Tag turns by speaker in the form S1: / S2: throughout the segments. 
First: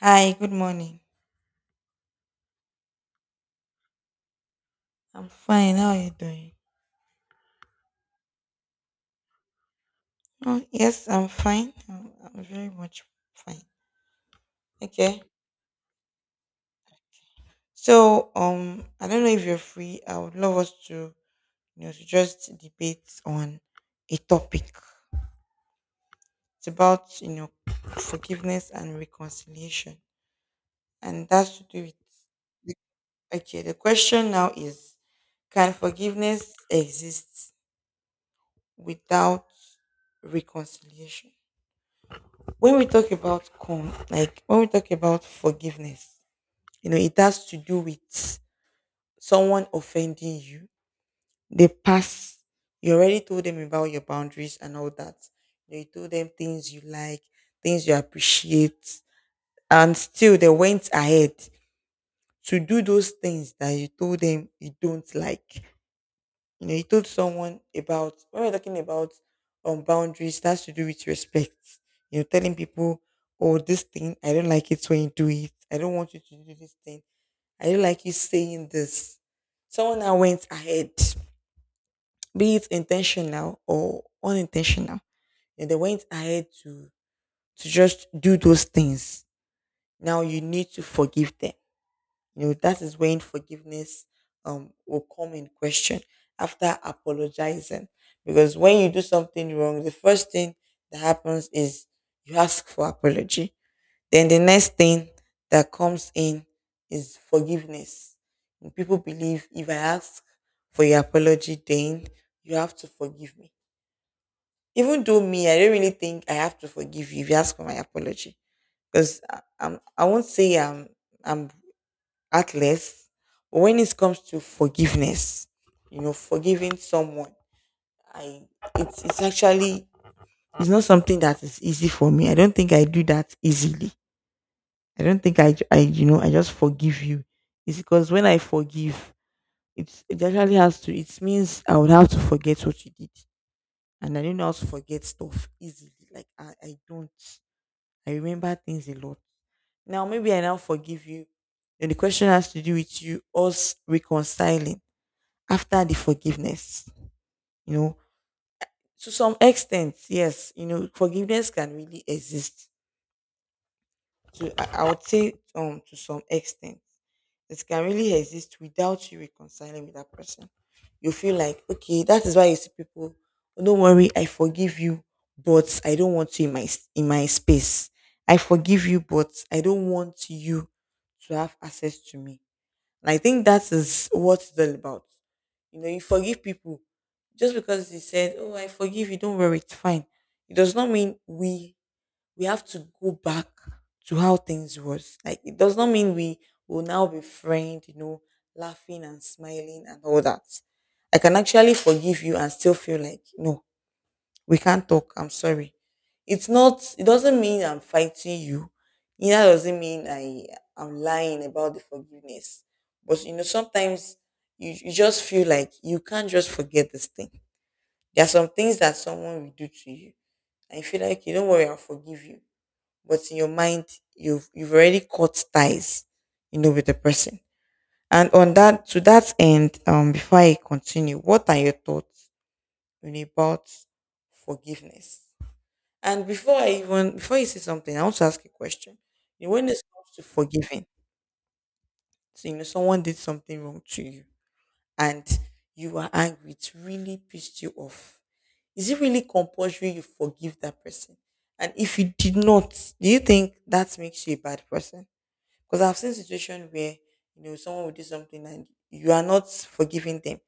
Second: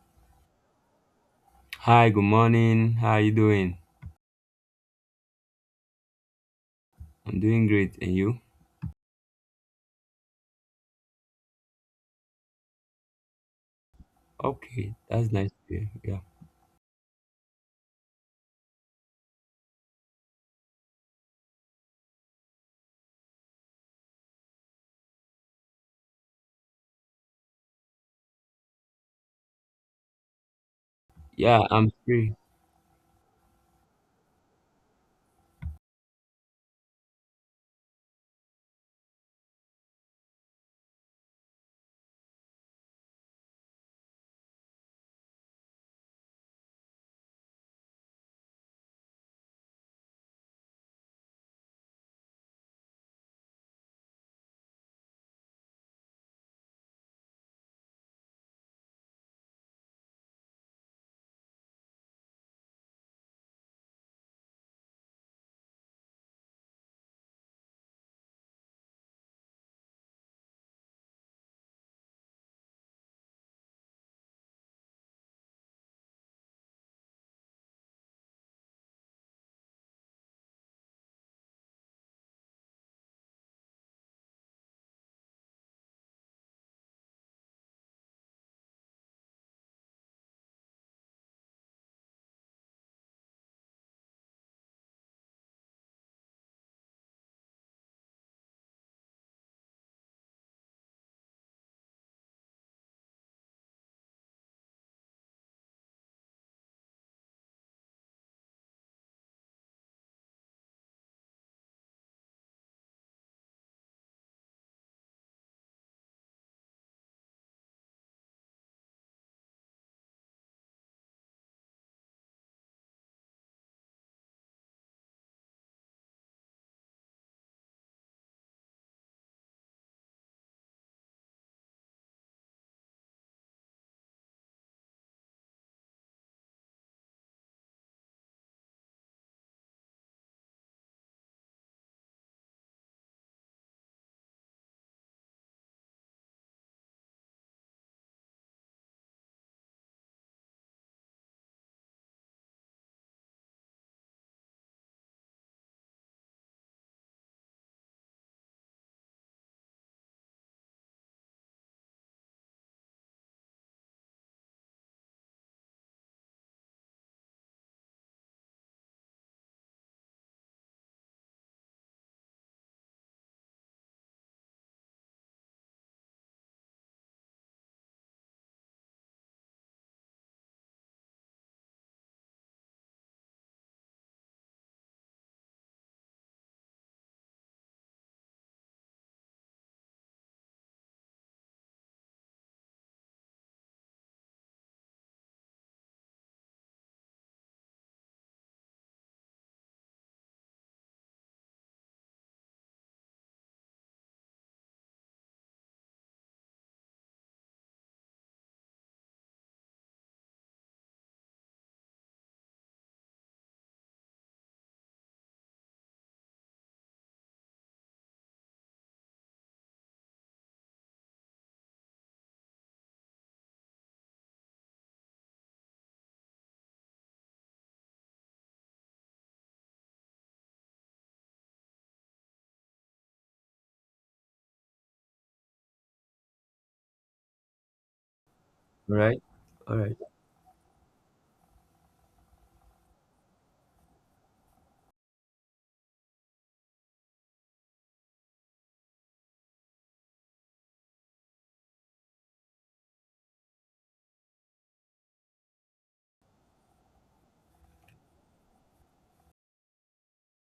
S1: Hi, good morning.
S2: Hi, good morning. How are you doing?
S1: I'm fine. How are you doing?
S2: I'm doing great. And you?
S1: Oh, yes, I'm fine. I'm very much fine.
S2: Okay,
S1: Okay.
S2: that's nice to hear. Yeah.
S1: So, I don't know if you're free. I would love us to, you know, to just debate on a topic. It's about, you know, forgiveness and reconciliation, and that's
S2: Yeah,
S1: to do
S2: I'm
S1: with.
S2: free.
S1: Okay, the question now is, can forgiveness exist without reconciliation? When we talk about con like when we talk about forgiveness, you know, it has to do with someone offending you, they pass, you already told them about your boundaries and all that, you told them things you like, things you appreciate, and still they went ahead to do those things that you told them you don't like. You know, he told someone about when we're talking about boundaries, that's to do with respect. You know, telling people, oh, this thing, I don't like it when you do it. I don't want you to do this thing. I don't like you saying this. Someone that went ahead, be it intentional or unintentional, and they went ahead to just do those things. Now you need to forgive them, you know, that is when forgiveness will come in question after apologizing. Because when you do something wrong, the first thing that happens is you ask for apology. Then the next thing that comes in is forgiveness. And people believe if I ask for your apology, then you have to forgive me. Even though me, I don't really think I have to forgive you if you ask for my apology. Because I won't say I'm heartless. But when it comes to forgiveness, you know, forgiving someone, I it's actually it's not something that is easy for me. I don't think I do that easily. I don't think I, ju- I you know I just forgive you. It's because when I forgive, it actually has to. It means I would have to forget what you did, and I don't know how to forget stuff easily. Like I don't. I remember things a lot. Now maybe I now forgive you, and the question has to do with you us reconciling after the forgiveness, you know, to some extent yes, you know, forgiveness can really exist. I would say to some extent it can really exist without you reconciling with that person. You feel like, okay, that is why you see people, "Oh, don't worry, I forgive you, but I don't want you in in my space. I forgive you, but I don't want you to have access to me." And I think that is what it's all about. You know, you forgive people just because they said, "Oh, I forgive you. Don't worry, it's fine." It does not mean we have to go back to how things was. Like it does not mean we will now be friends. You know, laughing and smiling and all that. I can actually forgive you and still feel like no, we can't talk. I'm sorry. It doesn't mean I'm fighting you. Neither does not mean I'm lying about the forgiveness. But you know, sometimes you just feel like you can't just forget this thing. There are some things that someone will do to you. And you feel like, okay, don't worry, I'll forgive you. But in your mind, you've already cut ties, you know, with the person. And on that end, before I continue, what are your thoughts, you know, about forgiveness? And before I even before you say something, I want to ask a
S2: All
S1: question.
S2: right.
S1: You know, when
S2: All
S1: it
S2: right.
S1: comes to forgiving, so you know someone did something wrong to you and you were angry, it really pissed you off. Is it really compulsory you forgive that person? And if you did not, do you think that makes you a bad person? Because I've seen situation where you know someone will do something and you are not forgiving them,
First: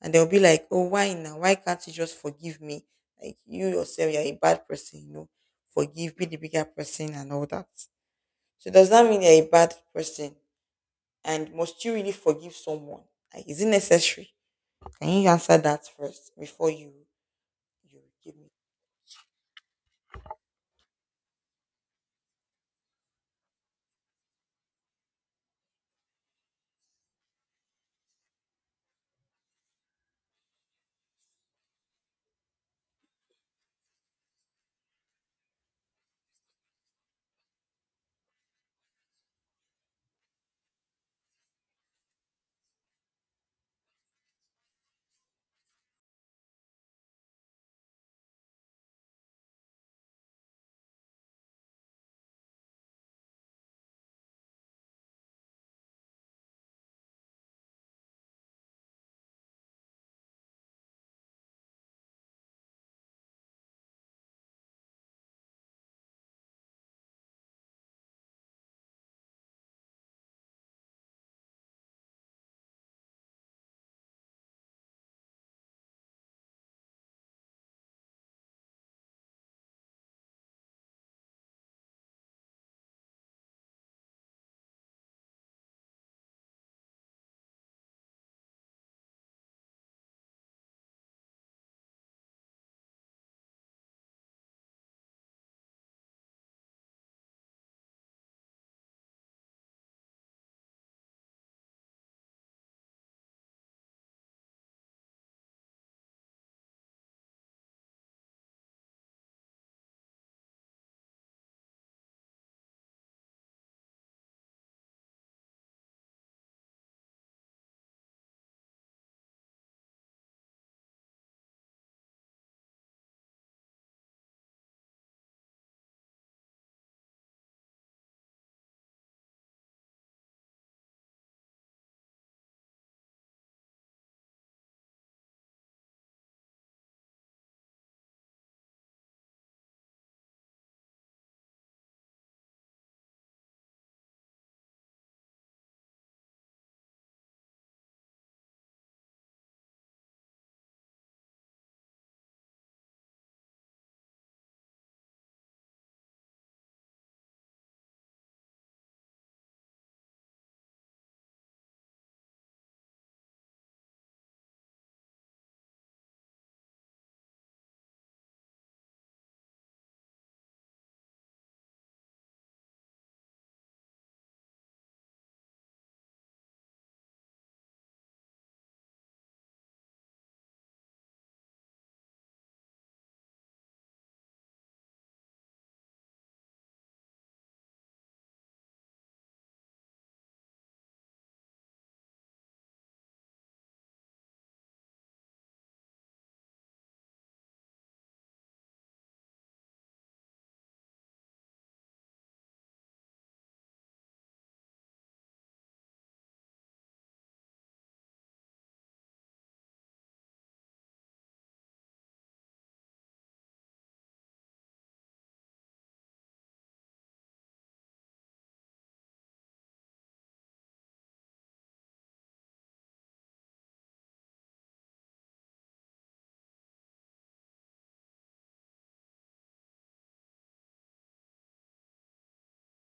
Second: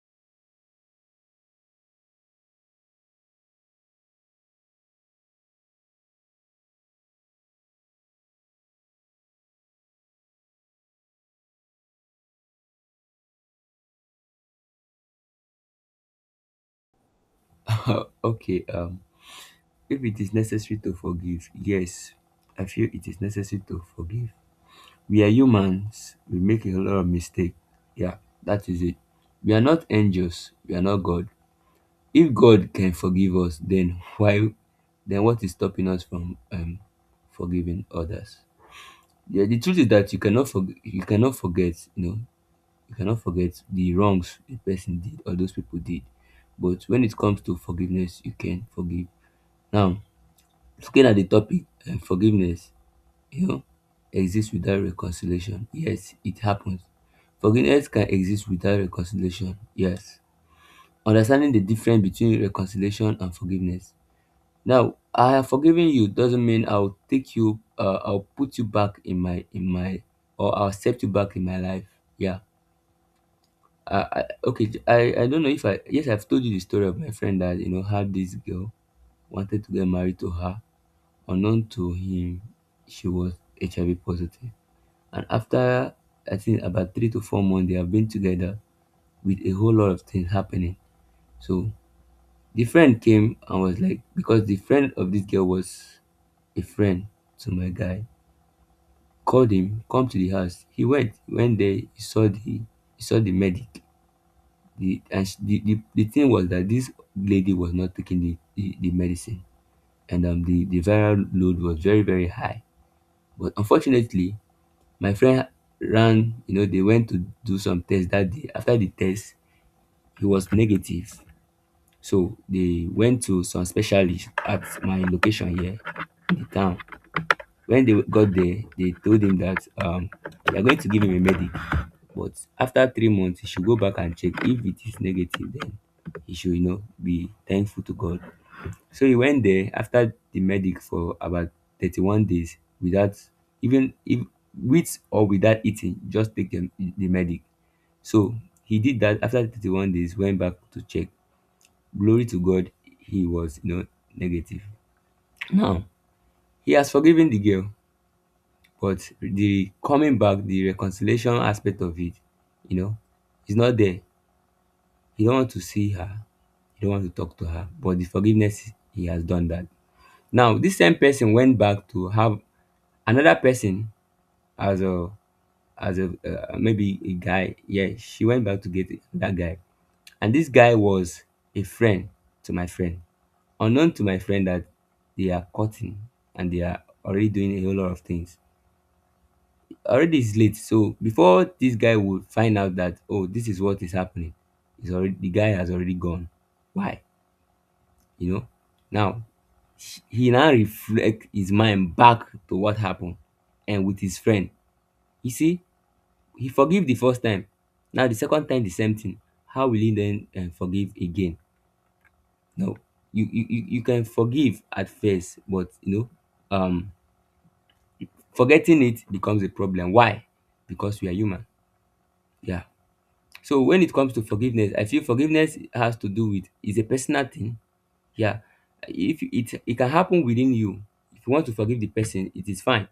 S1: and they'll be like, "Oh, why now? Why can't you just forgive me? Like you yourself, you're a bad person. You know, forgive, be the bigger person, and all that." So does that mean you're a bad person? And must you really forgive someone? Like, is it necessary? Can you answer that first before you give me?
S2: okay. If it is necessary to forgive, yes, I feel it is necessary to forgive. We are humans. We make a lot of mistakes. Yeah, that is it. We are not angels. We are not God. If God can forgive us, then why? Then what is stopping us from forgiving others? Yeah, the truth is that you cannot forget. You cannot forget. You know, you cannot forget the wrongs a person did or those people did. But when it comes to forgiveness, you can forgive. Now, looking at the topic, forgiveness, you know, exists without reconciliation. Yes, it happens. Forgiveness can exist without reconciliation. Yes. Understanding the difference between reconciliation and forgiveness. Now, I have forgiven you doesn't mean I'll take you, I'll put you back in my or I'll accept you back in my life. Yeah. I okay. I don't know if I yes I've told you the story of my friend that you know had this girl wanted to get married to her. Unknown to him, she was HIV positive, and after I think about 3 to 4 months they have been together with a whole lot of things happening. So the friend came and was like because the friend of this girl was a friend to my guy called him come to the house. He went, there, he saw the medic. The, and she, the thing was that this lady was not taking the medicine and the viral load was very, very high. But unfortunately, my friend ran, you know, they went to do some tests that day. After the test, he was negative. So they went to some specialist at my location here in the town. When they got there, they told him that they are going to give him a medic, but after 3 months, he should go back and check. If it is negative, then he should, you know, be thankful to God. So he went there after the medic for about 31 days without even if with or without eating, just take the medic. So he did that after 31 days, went back to check. Glory to God, he was, you know, negative. Now, he has forgiven the girl but the coming back, the reconciliation aspect of it, you know, is not there. He don't want to see her, he don't want to talk to her, but the forgiveness he has done that. Now this same person went back to have another person as a maybe a guy. Yeah, she went back to get that guy, and this guy was a friend to my friend, unknown to my friend that they are cutting and they are already doing a whole lot of things already. It's late, so before this guy would find out that oh this is what is happening is already the guy has already gone. Why? You know, now he now reflect his mind back to what happened and with his friend, you see, he forgive the first time. Now the second time the same thing, how will he then forgive again? No, you can forgive at first but you know, forgetting it becomes a problem. Why? Because we are human. Yeah. So when it comes to forgiveness, I feel forgiveness has to do with is a personal thing. Yeah, if it it can happen within you. If you want to forgive the person, it is fine.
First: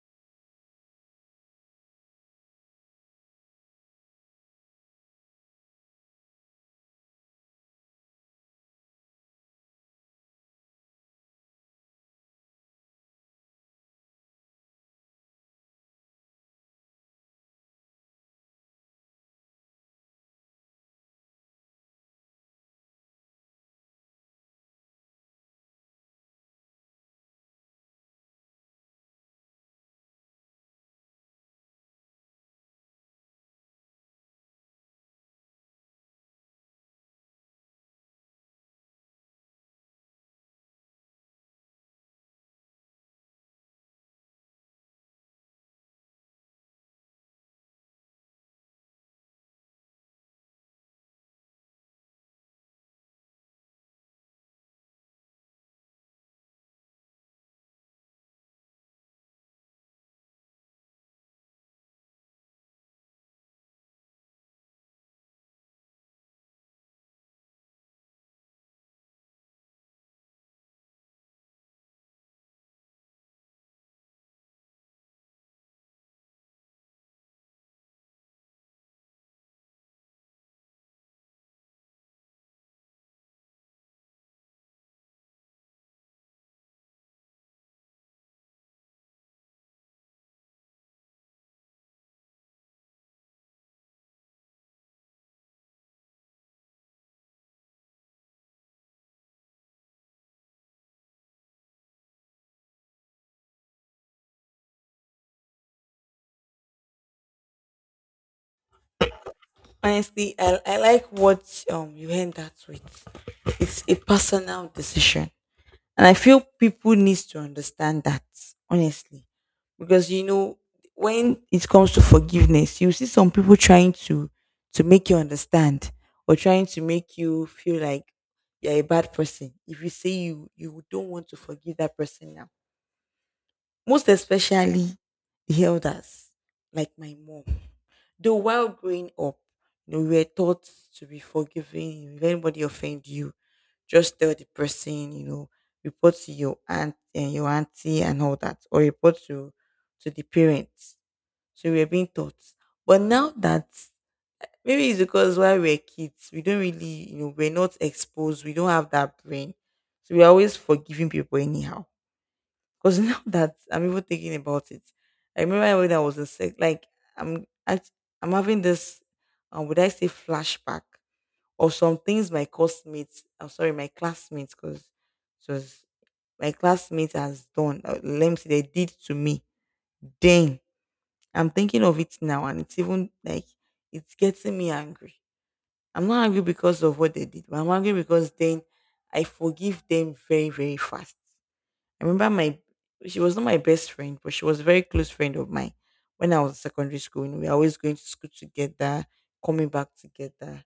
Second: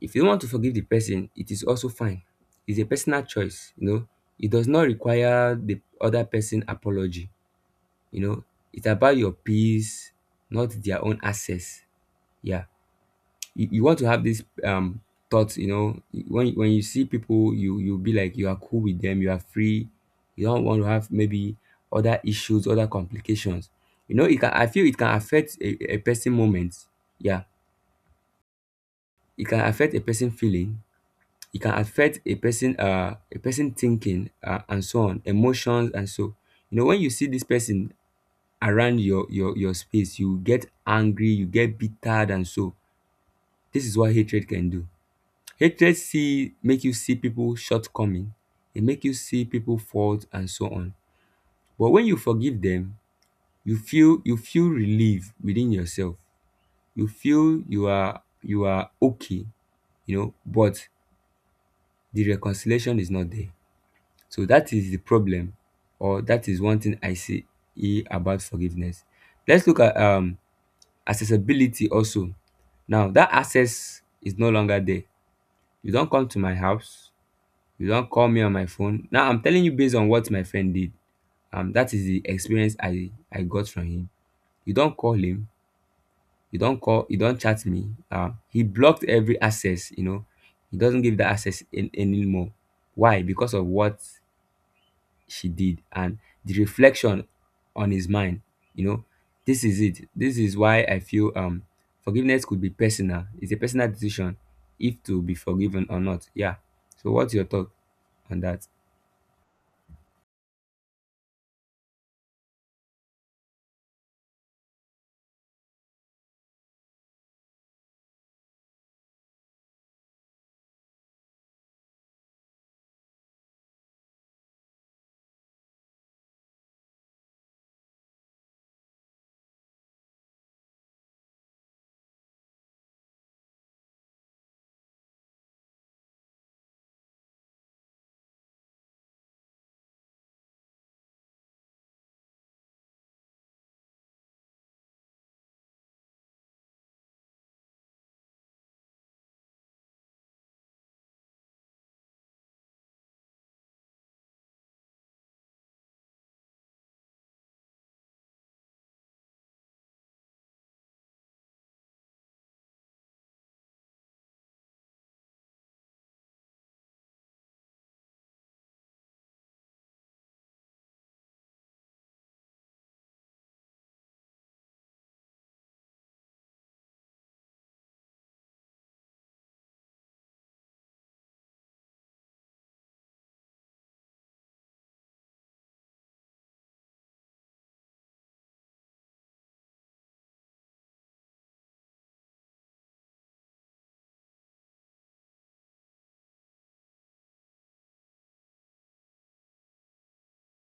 S2: If you don't want to forgive the person, it is also fine. It's a personal choice. You know, it does not require the other person apology. You know, it's about your peace, not their own access. Yeah. You you, want to have this thoughts, you know, when you see people you be like you are cool with them, you are free. You don't want to have maybe other issues, other complications. You know, it can, I feel it can affect a person moment. Yeah, it can affect a person feeling, it can affect a person thinking, and so on, emotions and so. You know, when you see this person around your space you get angry, you get bittered, and so. This is what hatred can do. Hatred see make you see people shortcoming, it make you see people fault and so on. But when you forgive them, you feel relief within yourself. You feel you are okay, you know, but the reconciliation is not there. So that is the problem, or that is one thing I see e about forgiveness. Let's look at accessibility also. Now that access is no longer there. You don't come to my house, you don't call me on my phone. Now I'm telling you based on what my friend did. That is the experience I got from him. You don't call him. You don't call. You don't chat me. He blocked every access. You know, he doesn't give that access in, anymore. Why? Because of what she did and the reflection on his mind. You know, this is it. This is why I feel forgiveness could be personal. It's a personal decision if to be forgiven or not. Yeah. So what's your thought on that?
S1: Honestly, I like what you end that with. It's a personal decision. And I feel people needs to understand that, honestly. Because you know, when it comes to forgiveness, you see some people trying to make you understand or trying to make you feel like you're a bad person. If you say you don't want to forgive that person now. Most especially the elders, like my mom. Though while growing up, you know, we were taught to be forgiving. If anybody offend you, just tell the person, you know, report to your aunt and your auntie and all that, or report to the parents. So we are being taught. But now that maybe it's because while we're kids, we don't really, you know, we're not exposed, we don't have that brain. So we're always forgiving people anyhow because now that I'm even thinking about it, I remember when I was in sec, like I'm act- I'm having this, would I say flashback of some things my classmates, I'm sorry, my classmates, because it was my classmates has done. Let me see, they did to me. Then I'm thinking of it now, and it's even like it's getting me angry. I'm not angry because of what they did, but I'm angry because then I forgive them very, very fast. I remember my she was not my best friend, but she was a very close friend of mine when I was in secondary school. And we were always going to school together, coming back together.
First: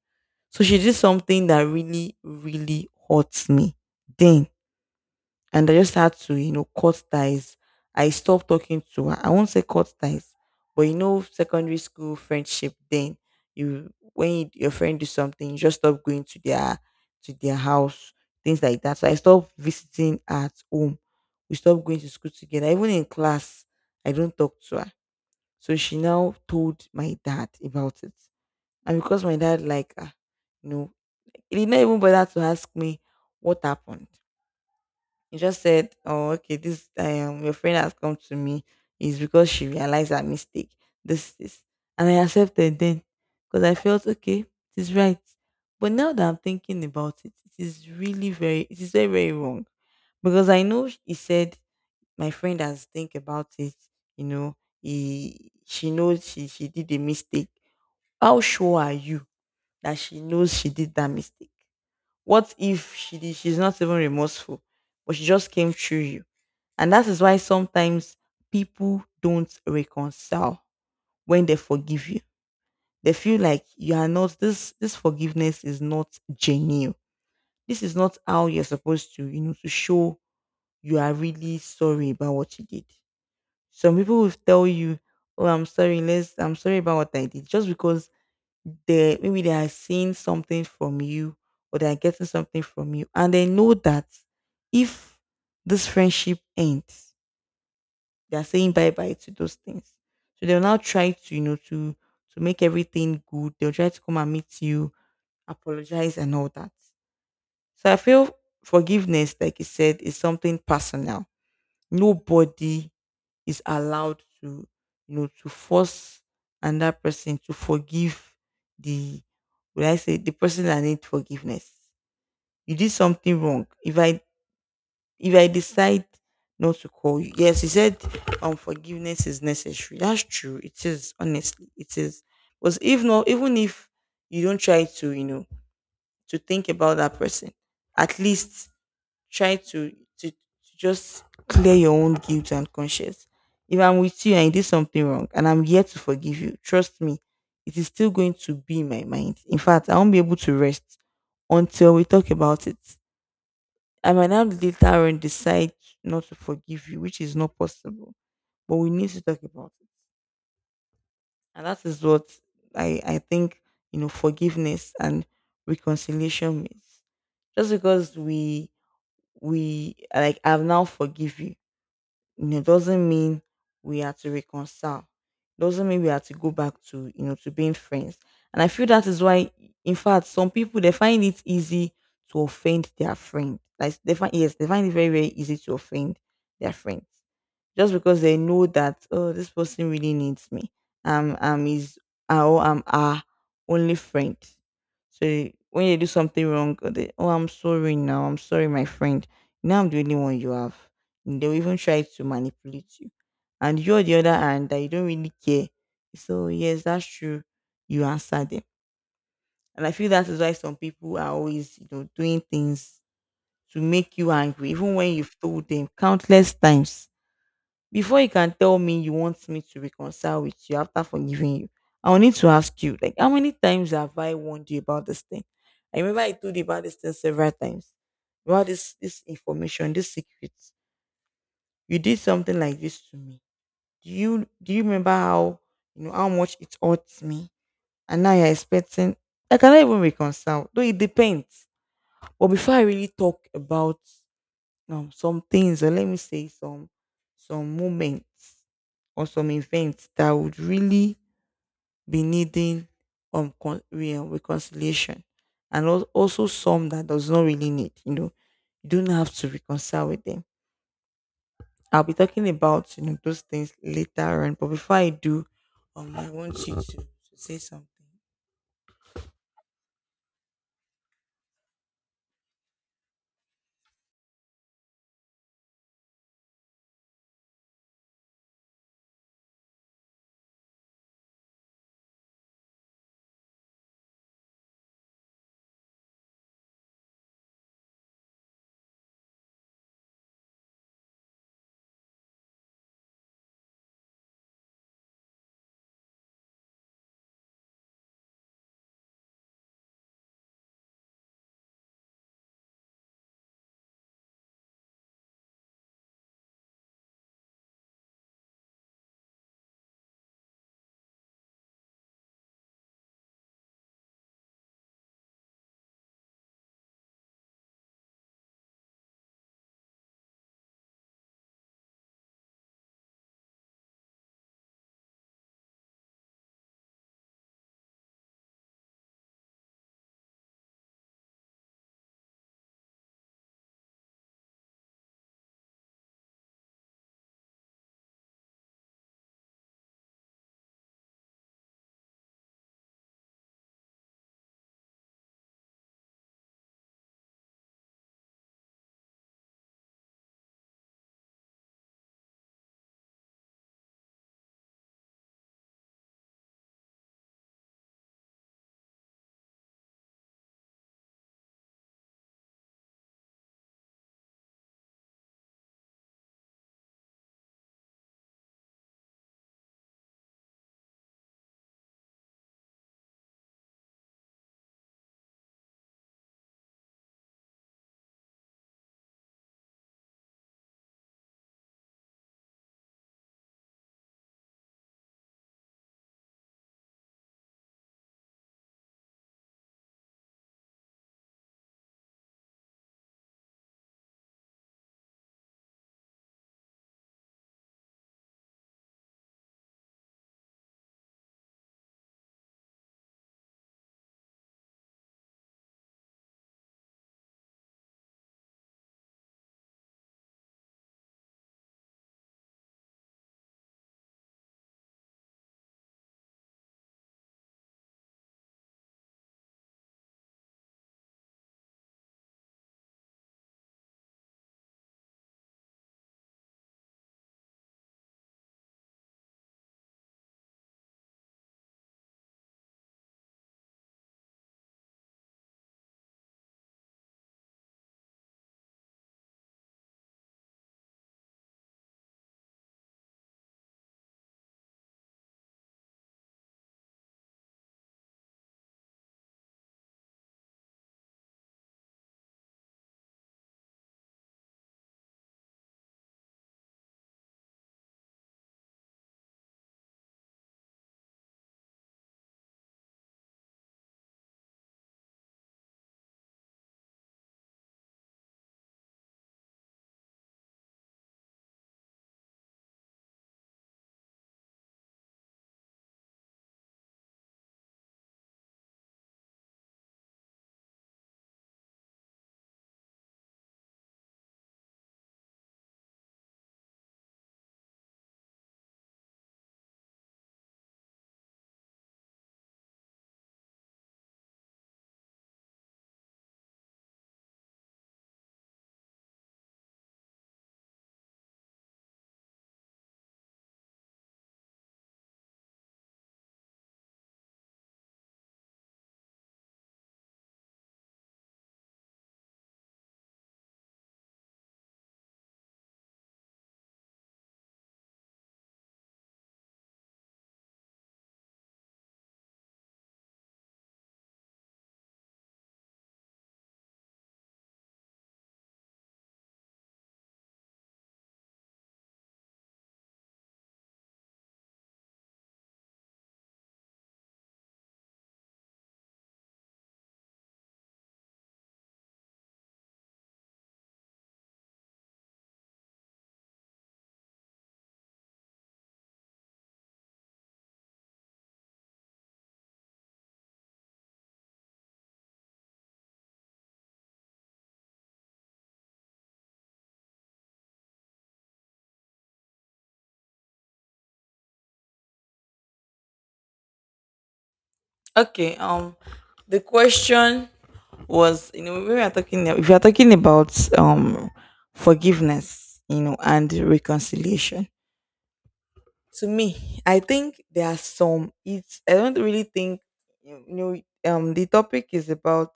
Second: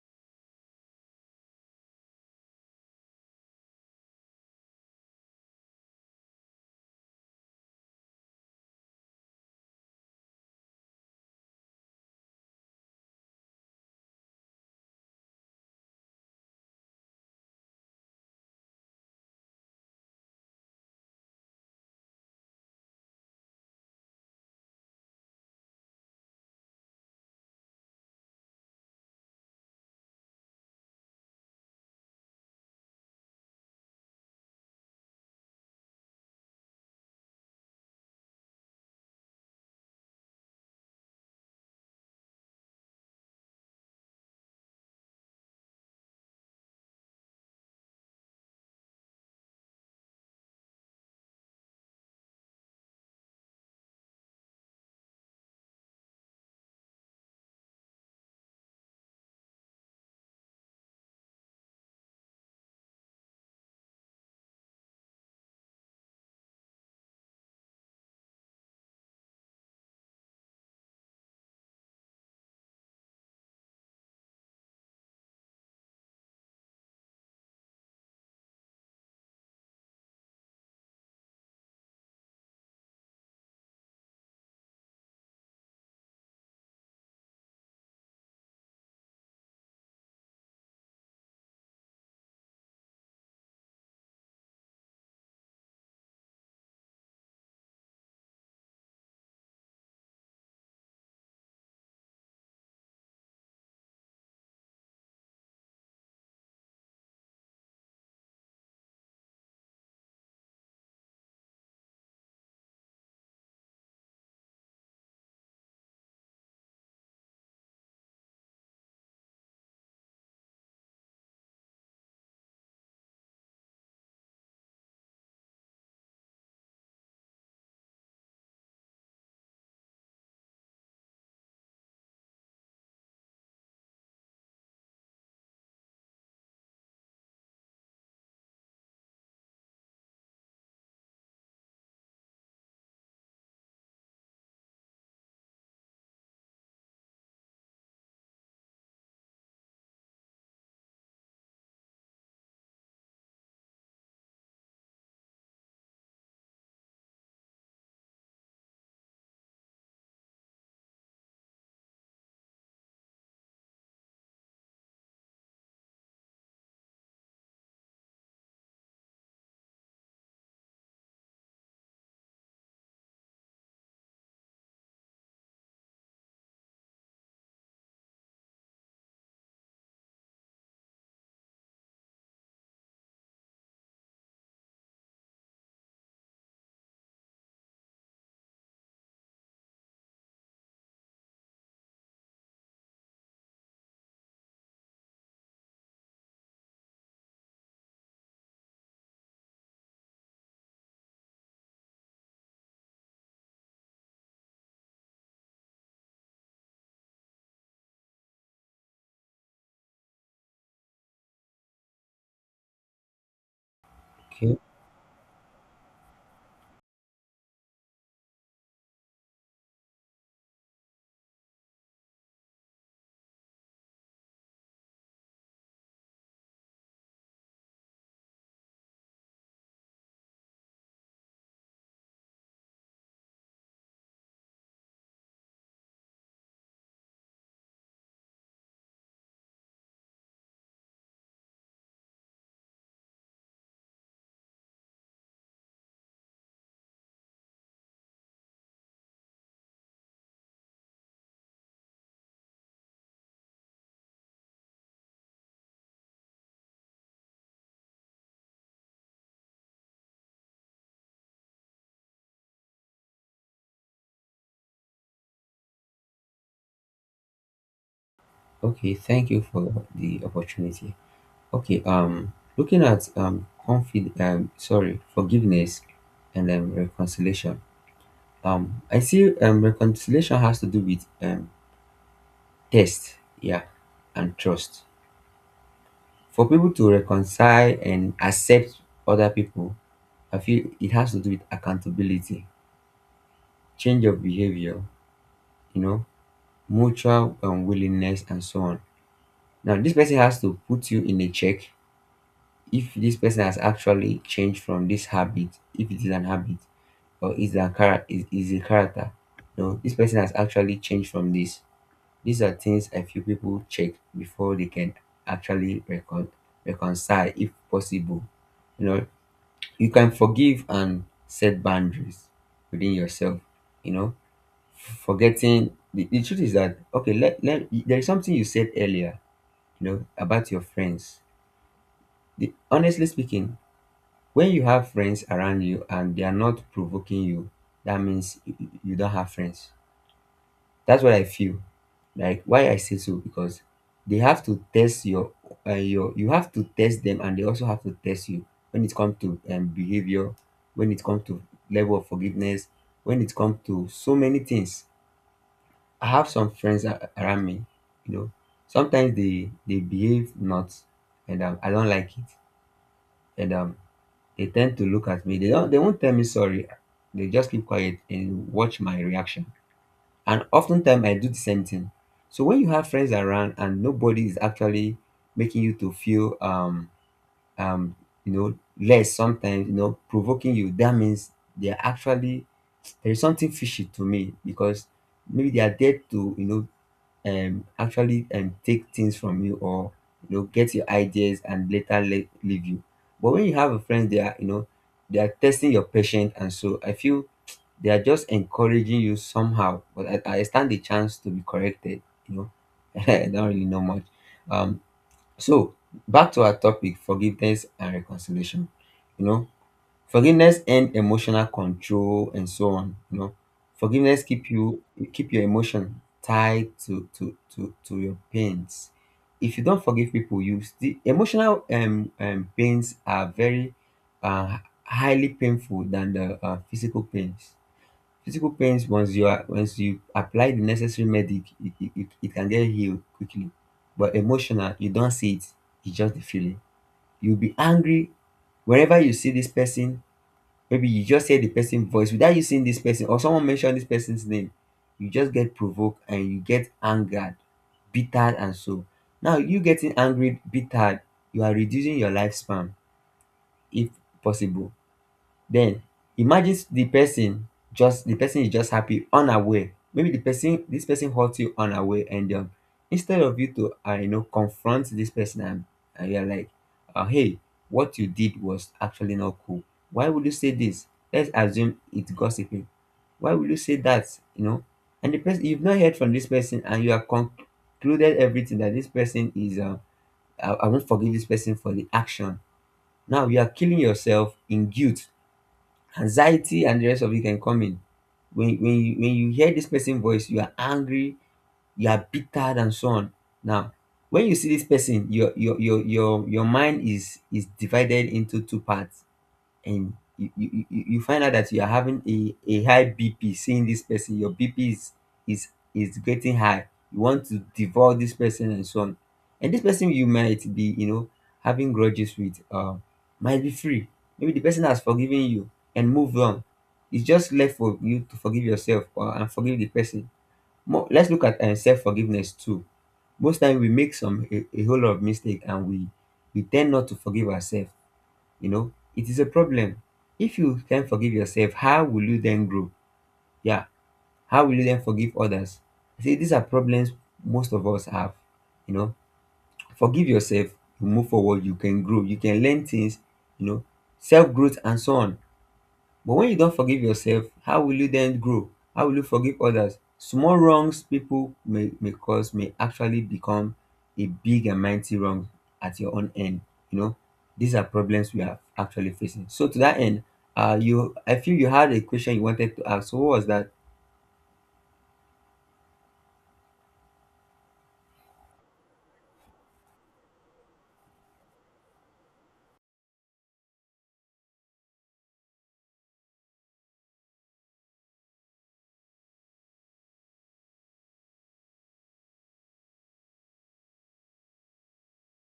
S1: So she did something that really, really hurts me. Then and I just had to, you know, cut ties. I stopped talking to her. I won't say cut ties, but you know, secondary school friendship. Then when your friend do something, you just stop going to their house, things like that. So I stopped visiting her at home. We stopped going to school together. Even in class, I don't talk to her. So she now told my dad about it, and because my dad like her, you know, he did not even bother to ask me what happened. You just said, "Oh, okay, this your friend has come to me is because she realized her mistake. This is and I accepted then because I felt okay, it is right." But now that I'm thinking about it, it is really very it is very, very wrong. Because I know he said my friend has think about it, you know, he she knows she did a mistake. How sure are you that she knows she did that mistake? What if she's not even remorseful, but she just came through you? And that is why sometimes people don't reconcile when they forgive you. They feel like you are not this forgiveness is not genuine. This is not how you're supposed to, you know, to show you are really sorry about what you did. Some people will tell you, "Oh, I'm sorry about what I did." Just because they maybe they are seeing something from you or they are getting something from you. And they know that if this friendship ends, they are saying bye bye to those things. So they'll now try to, you know, to make everything good. They'll try to come and meet you, apologize and all that. So I feel forgiveness, like you said, is something personal. Nobody is allowed to, you know, to force another person to forgive the would I say the person that needs forgiveness. You did something wrong. If I decide not to call you. Yes, he said forgiveness is necessary. That's true. It is, honestly, it is. Because if not, even if you don't try to, you know, to think about that person, at least try to to just clear your own guilt and conscience. If I'm with you and you did something wrong and I'm here to forgive you, trust me, it is still going to be in my mind. In fact, I won't be able to rest until we talk about it. I might now later on decide not to forgive you, which is not possible. But we need to talk about it. And that is what I think, you know, forgiveness and reconciliation means. Just because we like I've now forgive you, you know, doesn't mean we have to reconcile. Doesn't mean we have to go back to, you know, to being friends. And I feel that is why, in fact, some people they find it easy to offend their friend. Like they find yes, they find it very, very easy to offend their friends just because they know that, oh, this person really needs me, is, oh, I'm our only friend. So when you do something wrong, they, oh, I'm sorry, now I'm sorry my friend, now I'm the only one you have. And they'll even try to manipulate you, and you on the other hand that you don't really care. So yes, that's true, you answer them. And I feel that is why some people are always, you know, doing things to make you
S2: Okay.
S1: angry even when you've told them countless times. Before you can tell me you want me to reconcile with you after forgiving you, I'll need to ask you, like, how many times have I warned you about this thing? I remember I told you about this thing several times. About this information, this secret. You did something like this to me. Do you remember how, you know, how much it hurts me? And now you're expecting I cannot even reconcile. Though it depends. But before I really talk about some things, or let me say some moments or some events that would really be needing reconciliation, and also some that does not really need, you know, you don't have to reconcile with them. I'll be talking about, you know, those things later on, but before I do, I want you to, say something.
S2: Okay, thank you for the opportunity. Okay, looking at confid sorry, yes, and relation. I see reconciliation has to do with test, yeah, and trust. For people to reconcile and accept other people, I feel it has to do with accountability, change of behavior, you know, mutual willingness, and so on. Now, this person has to put you in a check if this person has actually changed from this habit, if it is an habit or is their character is a character. No, this person has actually changed from this. These are things I feel people check before they can actually reconcile if possible. You know, you can forgive and set boundaries within yourself, you know. Forgetting the truth is that okay, let there is something you said earlier, you know, about your friends. The, honestly speaking, when you have friends around you and they are not provoking you, that means you you don't have friends. That's what I feel. Like why I say so because they have to test your you have to test them and they also have to test you when it comes to behavior, when it comes to level of forgiveness, when it comes to so many things. I have some friends around me, you know. Sometimes they behave not, and I don't like it, and they tend to look at me. They don't they won't tell me sorry. They just keep quiet and watch my reaction, and oftentimes I do the same thing. So when you have friends around and nobody is actually making you to feel um you know less sometimes, you know, provoking you, that means they are actually, there is something fishy to me because maybe they are there to, you know, actually take things from you or you know get your ideas and later leave you. But when you have a friend they are, you know, they are testing your patience and so I feel they are just encouraging you somehow but I stand the chance to be corrected, you know. I don't really know much. um so back to our topic, forgiveness and reconciliation, you know, forgiveness and emotional control and so on, you know. Forgiveness keep you, keep your emotion tied to your pains. If you don't forgive people you the emotional pains are very uh highly painful than the physical pains. Physical pains, once you are once you apply the necessary medic it it can get healed quickly, but emotional you don't see it. It's just the feeling. You'll be angry wherever you see this person, maybe you just hear the person voice without you seeing this person or someone mention this person's name, you just get provoked and you get angered, bittered and so. Now you getting angry, bittered, you are reducing your lifespan if possible. Then imagine the person, just the person is just happy unaware. Maybe the person this person hurt you unaware and instead of you to you know confront this person and you're like hey, what you did was actually not cool. Why would you say this? Let's assume it's gossiping. Why would you say that? You know? And the person, you've not heard from this person and you have concluded everything that this person is I won't forgive this person for the action. Now you are killing yourself in guilt, anxiety, and the rest of it can come in. When you hear this person's voice, you are angry, you are bitter, and so on. Now when you see this person, your mind is divided into two parts, and you find out that you are having a high BP seeing this person. Your BP is, is is getting high. You want to devour this person and so on. And this person you might be, you know, having grudges with might be free. Maybe the person has forgiven you and moved on. It's just left for you to forgive yourself or, and forgive the person. More, let's look at self-forgiveness too. Most time we make a whole lot of mistake, and we tend not to forgive ourselves. You know, it is a problem. If you can't forgive yourself, how will you then grow? Yeah. How will you then forgive others? See, these are problems most of us have, you know. Forgive yourself, you move forward, you can grow, you can learn things, you know, self growth and so on. But when you don't forgive yourself, how will you then grow? How will you forgive others? Small wrongs people may cause may actually become a big and mighty wrong at your own end. You know, these are problems we are actually facing. So to that end, you I feel you had a question you wanted to ask. So what was that?
S1: Okay, the question was, you know, we are talking, if you are talking about um forgiveness, you know, and reconciliation. To me I think there are some, it's, I don't really think, you know, the topic is about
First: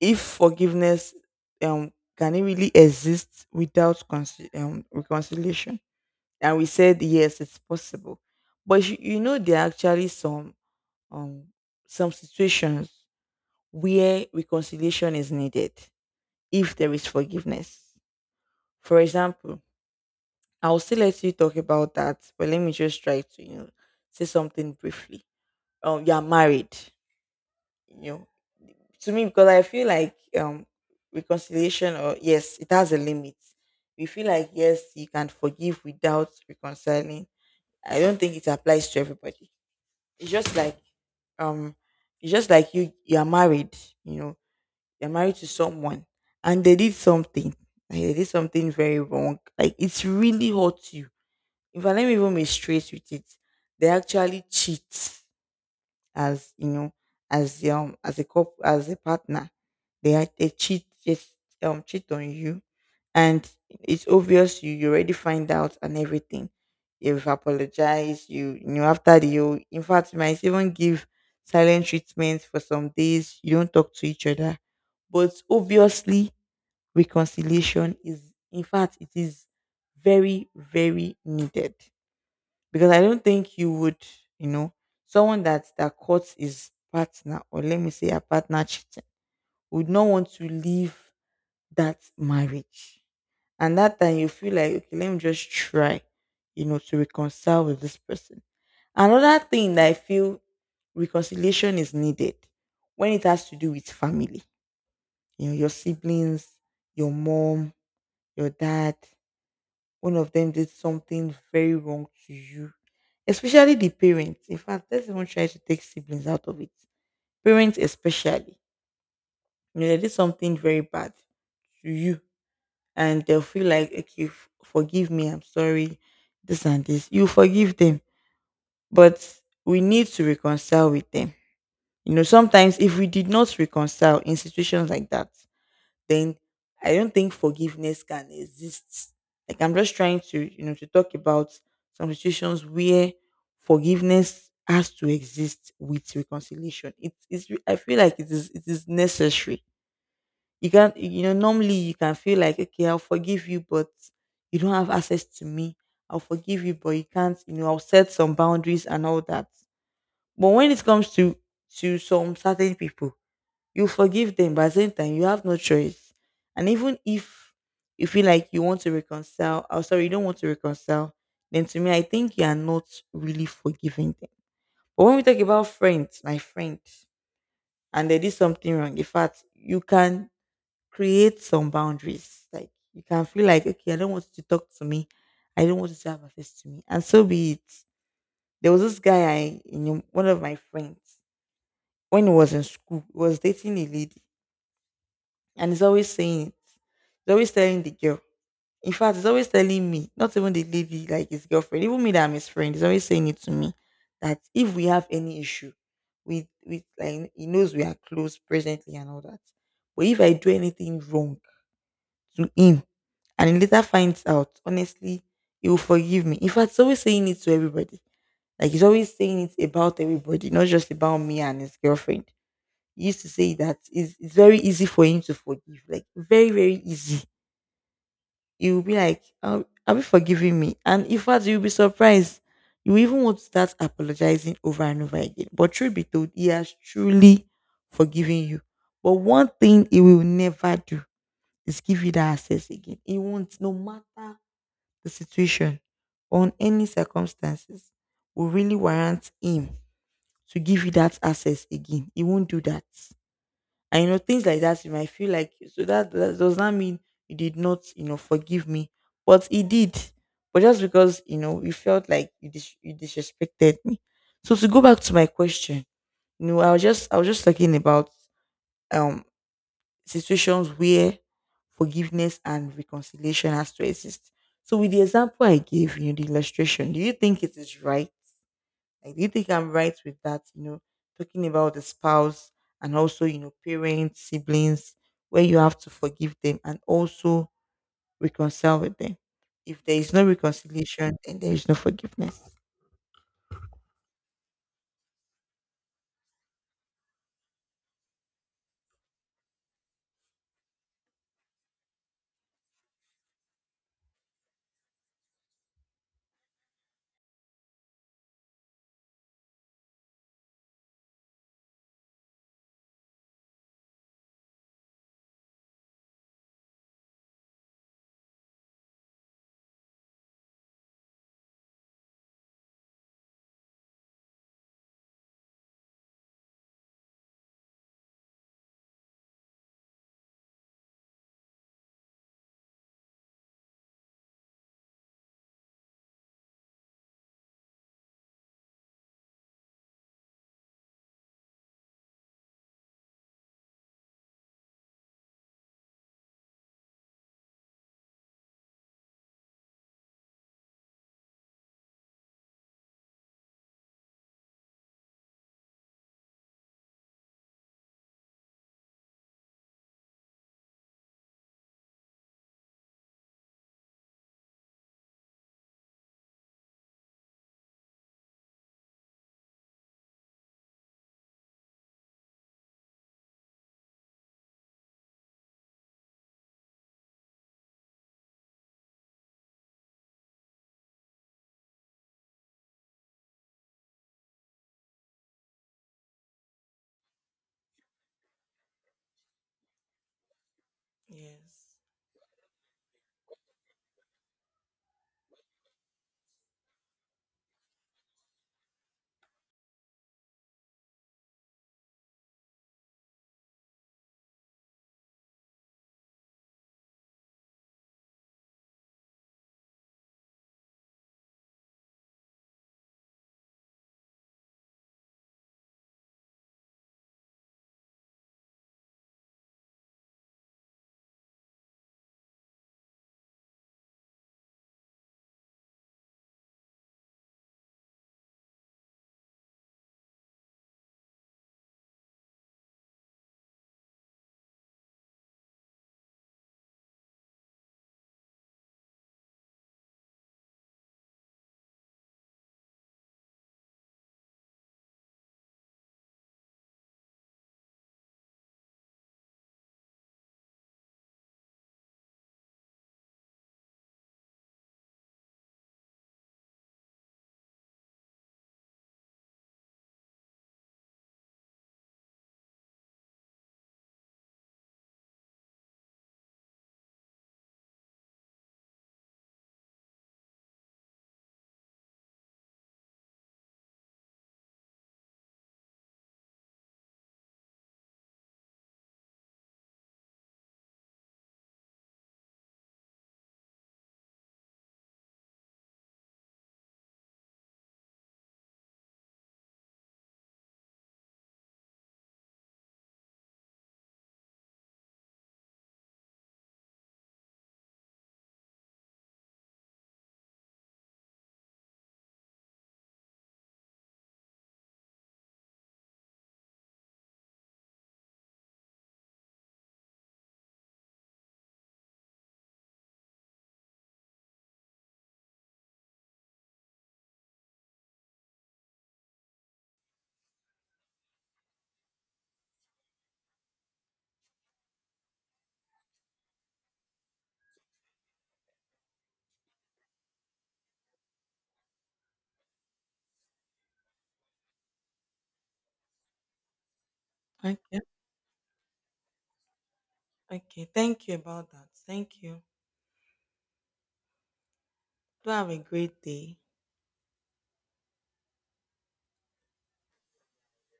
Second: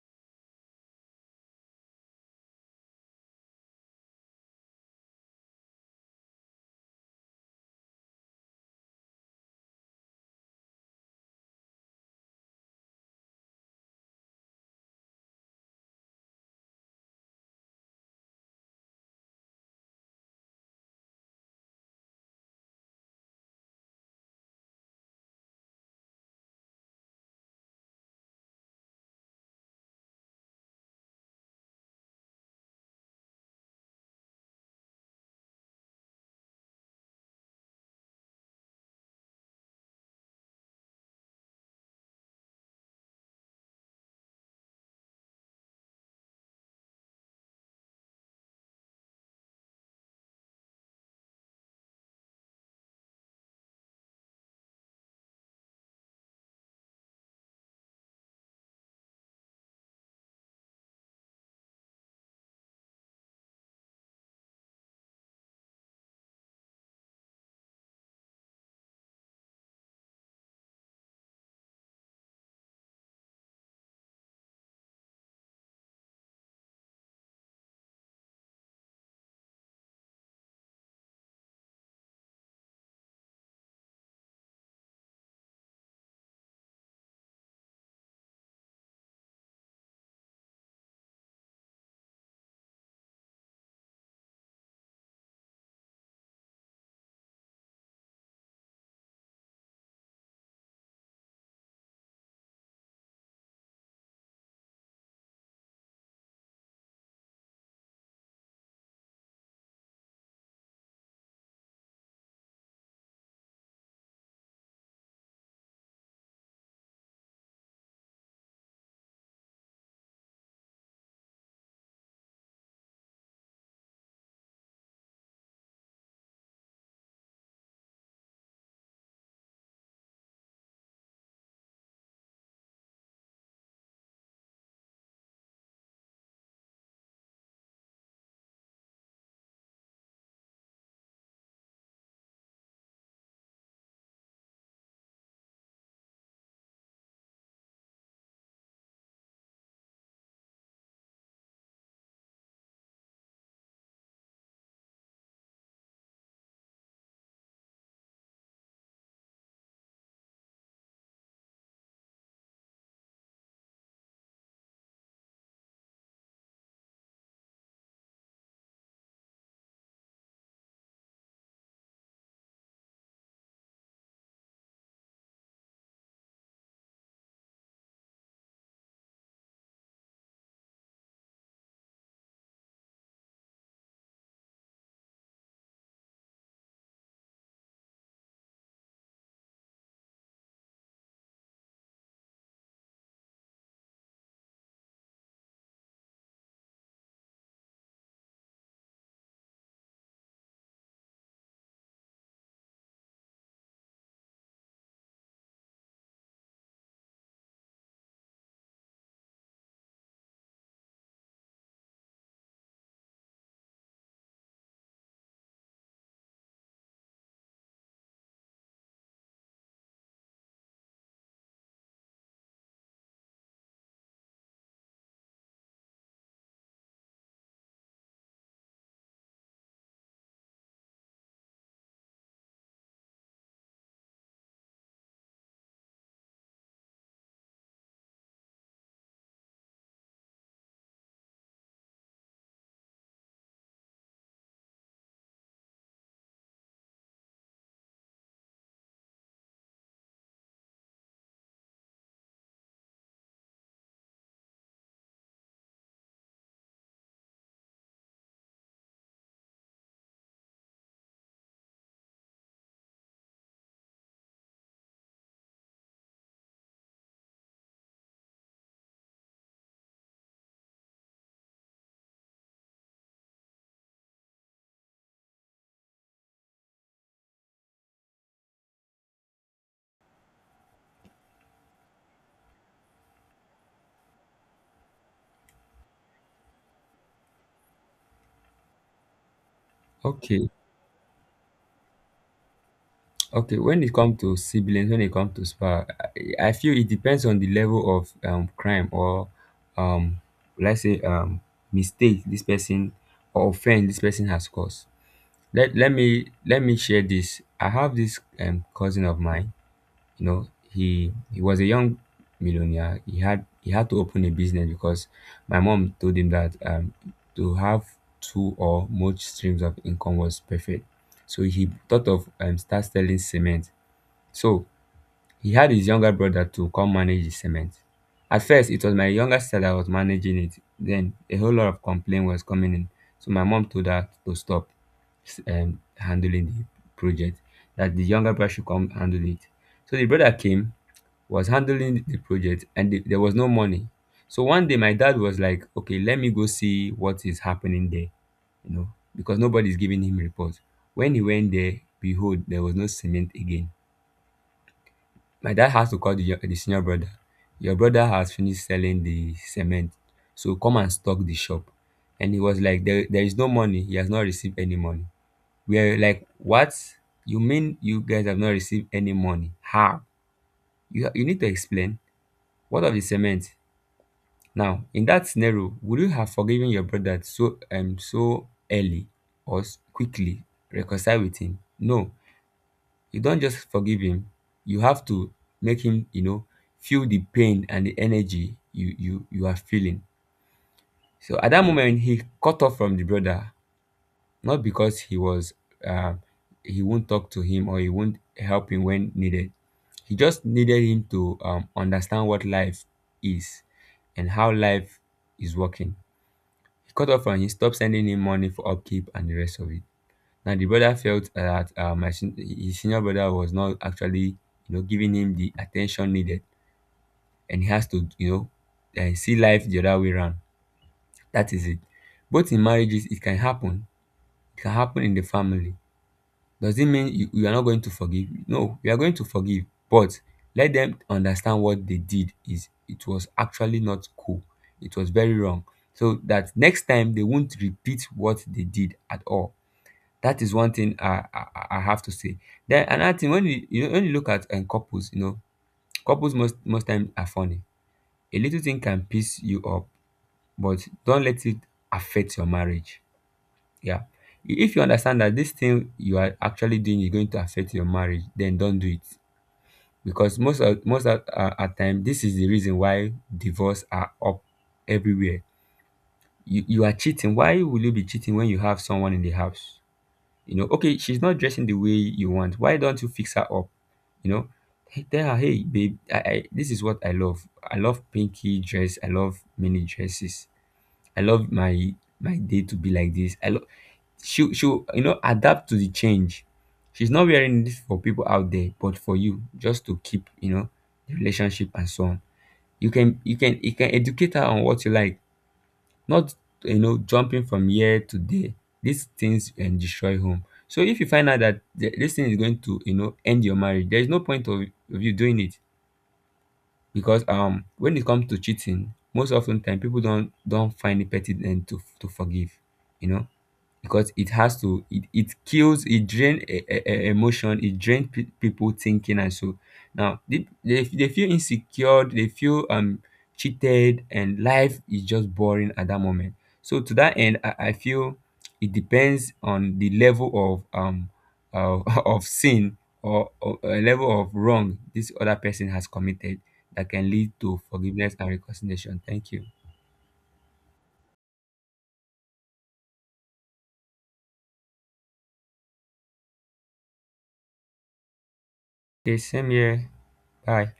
S1: if forgiveness, um can it really exist without reconciliation? And we said yes, it's possible, but you know there are actually um some situations where reconciliation is needed if there is forgiveness. For example, I'll still let you talk about that, but let me just try to, you know, say something briefly. You are married, you know, to me because I feel like reconciliation or yes, it has a limit. We feel like yes, you can forgive without reconciling. I don't think it applies to everybody. It's just like, um, it's just like you are married, you know. You're married to someone and they did something. Like they did something very wrong. Like it's really hurts you. If I, let me even be straight with it, they actually cheat, as you know, as a cop, as a partner, they cheat, just cheat on you, and it's obvious you, you already find out and everything. You've apologized, you know, after the, you, in fact, you might even give silent treatment for some days, you don't talk to each other. But obviously reconciliation is, in fact it is very, very needed, because I don't think you would, you know, someone that caught his partner, or let me say a partner cheating, would not want to leave that marriage. And that time you feel like, okay, let me just try, you know, to reconcile with this person. Another thing that I feel reconciliation is needed when it has to do with family, you know, your siblings, your mom, your dad, one of them did something very wrong to you, especially the parents. In fact, let's even try to take siblings out of it. Parents, especially, you know, they did something very bad to you, and they'll feel like, okay, forgive me, I'm sorry, this and this. You forgive them, but we need to reconcile with them. You know, sometimes if we did not reconcile in situations like that, then I don't think forgiveness can exist. Like I'm just trying to, you know, to talk about some situations where forgiveness has to exist with reconciliation. It is, I feel like it is, it is necessary. You can't, you know, normally you can feel like, okay, I'll forgive you, but you don't have access to me. I'll forgive you, but you can't, you know, I'll set some boundaries and all that. But when it comes to some certain people, you forgive them, but at the same time, you have no choice. And even if you feel like you want to reconcile, oh sorry, you don't want to reconcile, then to me, I think you are not really forgiving them. But when we talk about friends, my friends, and they did something wrong, in fact, you can create some boundaries. Like you can feel like, okay, I don't want you to talk to me. I don't want you to have access to me. And so be it. There was this guy I, you know, one of my friends, when he was in school, he was dating a lady and he's always saying it. He's always telling the girl. In fact, he's always telling me, not even the lady, like his girlfriend, even me that I'm his friend, he's always saying it to me that if we have any issue with like he knows we are close presently and all that. But if I do anything wrong to him and he later finds out, honestly, he will forgive me. In fact, he's always saying it to everybody. Like he's always saying it about everybody, not just about me and his girlfriend. He used to say that it's very easy for him to forgive, like very, very easy. You'll be like, "Have you forgiven me?" And in fact, you'll be surprised. You even want to start apologizing over and over again. But truth be told, he has truly forgiven you. But one thing he will never do is give you that access again. He won't, no matter the situation, on any circumstances, will really warrant him to give you that access again. He won't do that. And you know, things like that, you might feel like so that, that does not mean you did not, you know, forgive me. But he did. But just because, you know, you felt like you, you disrespected me. So to go back to my question, you know, I was just, I was just talking about um situations where forgiveness and reconciliation has to exist. So with the example I gave, you know, the illustration, do you think it is right, like, do you think I'm right with that? You know, talking about the spouse and also, you know, parents, siblings, where you have to forgive them and also reconcile with them. If there is no
S2: Okay,
S1: reconciliation, then there is no forgiveness.
S2: okay. When it comes to siblings, when it comes to spa, I feel it depends on the level of crime or um let's say mistake this person or offense this person has caused. Let me share this. I have this cousin of mine. You know, he was a young millionaire. He had to open a business because my mom told him that to have two or more streams of income was perfect. So he thought of start selling cement. So he had his younger brother to come manage the cement. At first it was my younger sister that was managing it, then a whole lot of complaint was coming in. So my mom told her to stop, handling the project, that the younger brother should come handle it. So the brother came, was handling the project, and the, there was no money. So one day my dad was like, okay, let me go see what is happening there, you know, because nobody's giving him report. When he went there, behold, there was no cement again. My dad has to call the, the senior brother. Your brother has finished selling the cement, so come and stock the shop. And he was like, there is no money. He has not received any money. We are like, what? You mean you guys have not received any money? How? You need to explain. What of the cement? Now in that scenario, would you have forgiven your brother so so early or quickly reconcile with him? No, you don't just forgive him. You have to make him, you know, feel the pain and the energy you are feeling. So at that
S1: Yes.
S2: moment he cut off from the brother, not because he was um he won't talk to him or he won't help him when needed. He just needed him to understand what life is and how life is working. He cut off and he stopped sending him money for upkeep and the rest of it. Now the brother felt that his senior brother was not actually, you know, giving him the attention needed, and he has to, you know, see life the other way around. That is it. Both in marriages, it can happen. It can happen in the family. Does it mean you are not going to forgive? No, you are going to forgive, but let them understand what they did is it was actually not cool. It was very wrong. So that next time they won't repeat what they did at all. That is one thing I have to say. Then another thing when you know, when you look at couples, you know, couples most times are funny. A little thing can piss you up, but don't let it affect your marriage. Yeah. If you understand that this thing you are actually doing is going to affect your marriage, then don't do it. Because most of at time, this is the reason why divorce are up everywhere. You are cheating. Why will you be cheating when you have someone in the house? You know, okay, she's not dressing the way you want. Why don't you fix her up? You know, hey, tell her, hey, babe, I, this is what I love. I love pinky dress. I love mini dresses. I love my day to be like this. I love, she'll, you know, adapt to the change. She's not wearing this for people out there, but for you, just to keep, you know, the relationship and so on. You can educate her on what you like, not, you know, jumping from year to day. These things can destroy home. So if you find out that this thing is going to, you know, end your marriage, there is no point of you doing it. Because when it comes to cheating, most often time people don't find it petty then to forgive. You know, because it has to, it kills, it drain emotion, it drain people thinking, and so now they feel insecure, they feel cheated, and life is just boring at that moment. So to that end, I feel it depends on the level of uh, of sin or a level of wrong this other person has committed that can lead to
S1: Okay.
S2: forgiveness and reconciliation. Thank you.
S1: Okay, thank you about that. Thank you. Do have a great day.
S2: Okay, same here. Bye.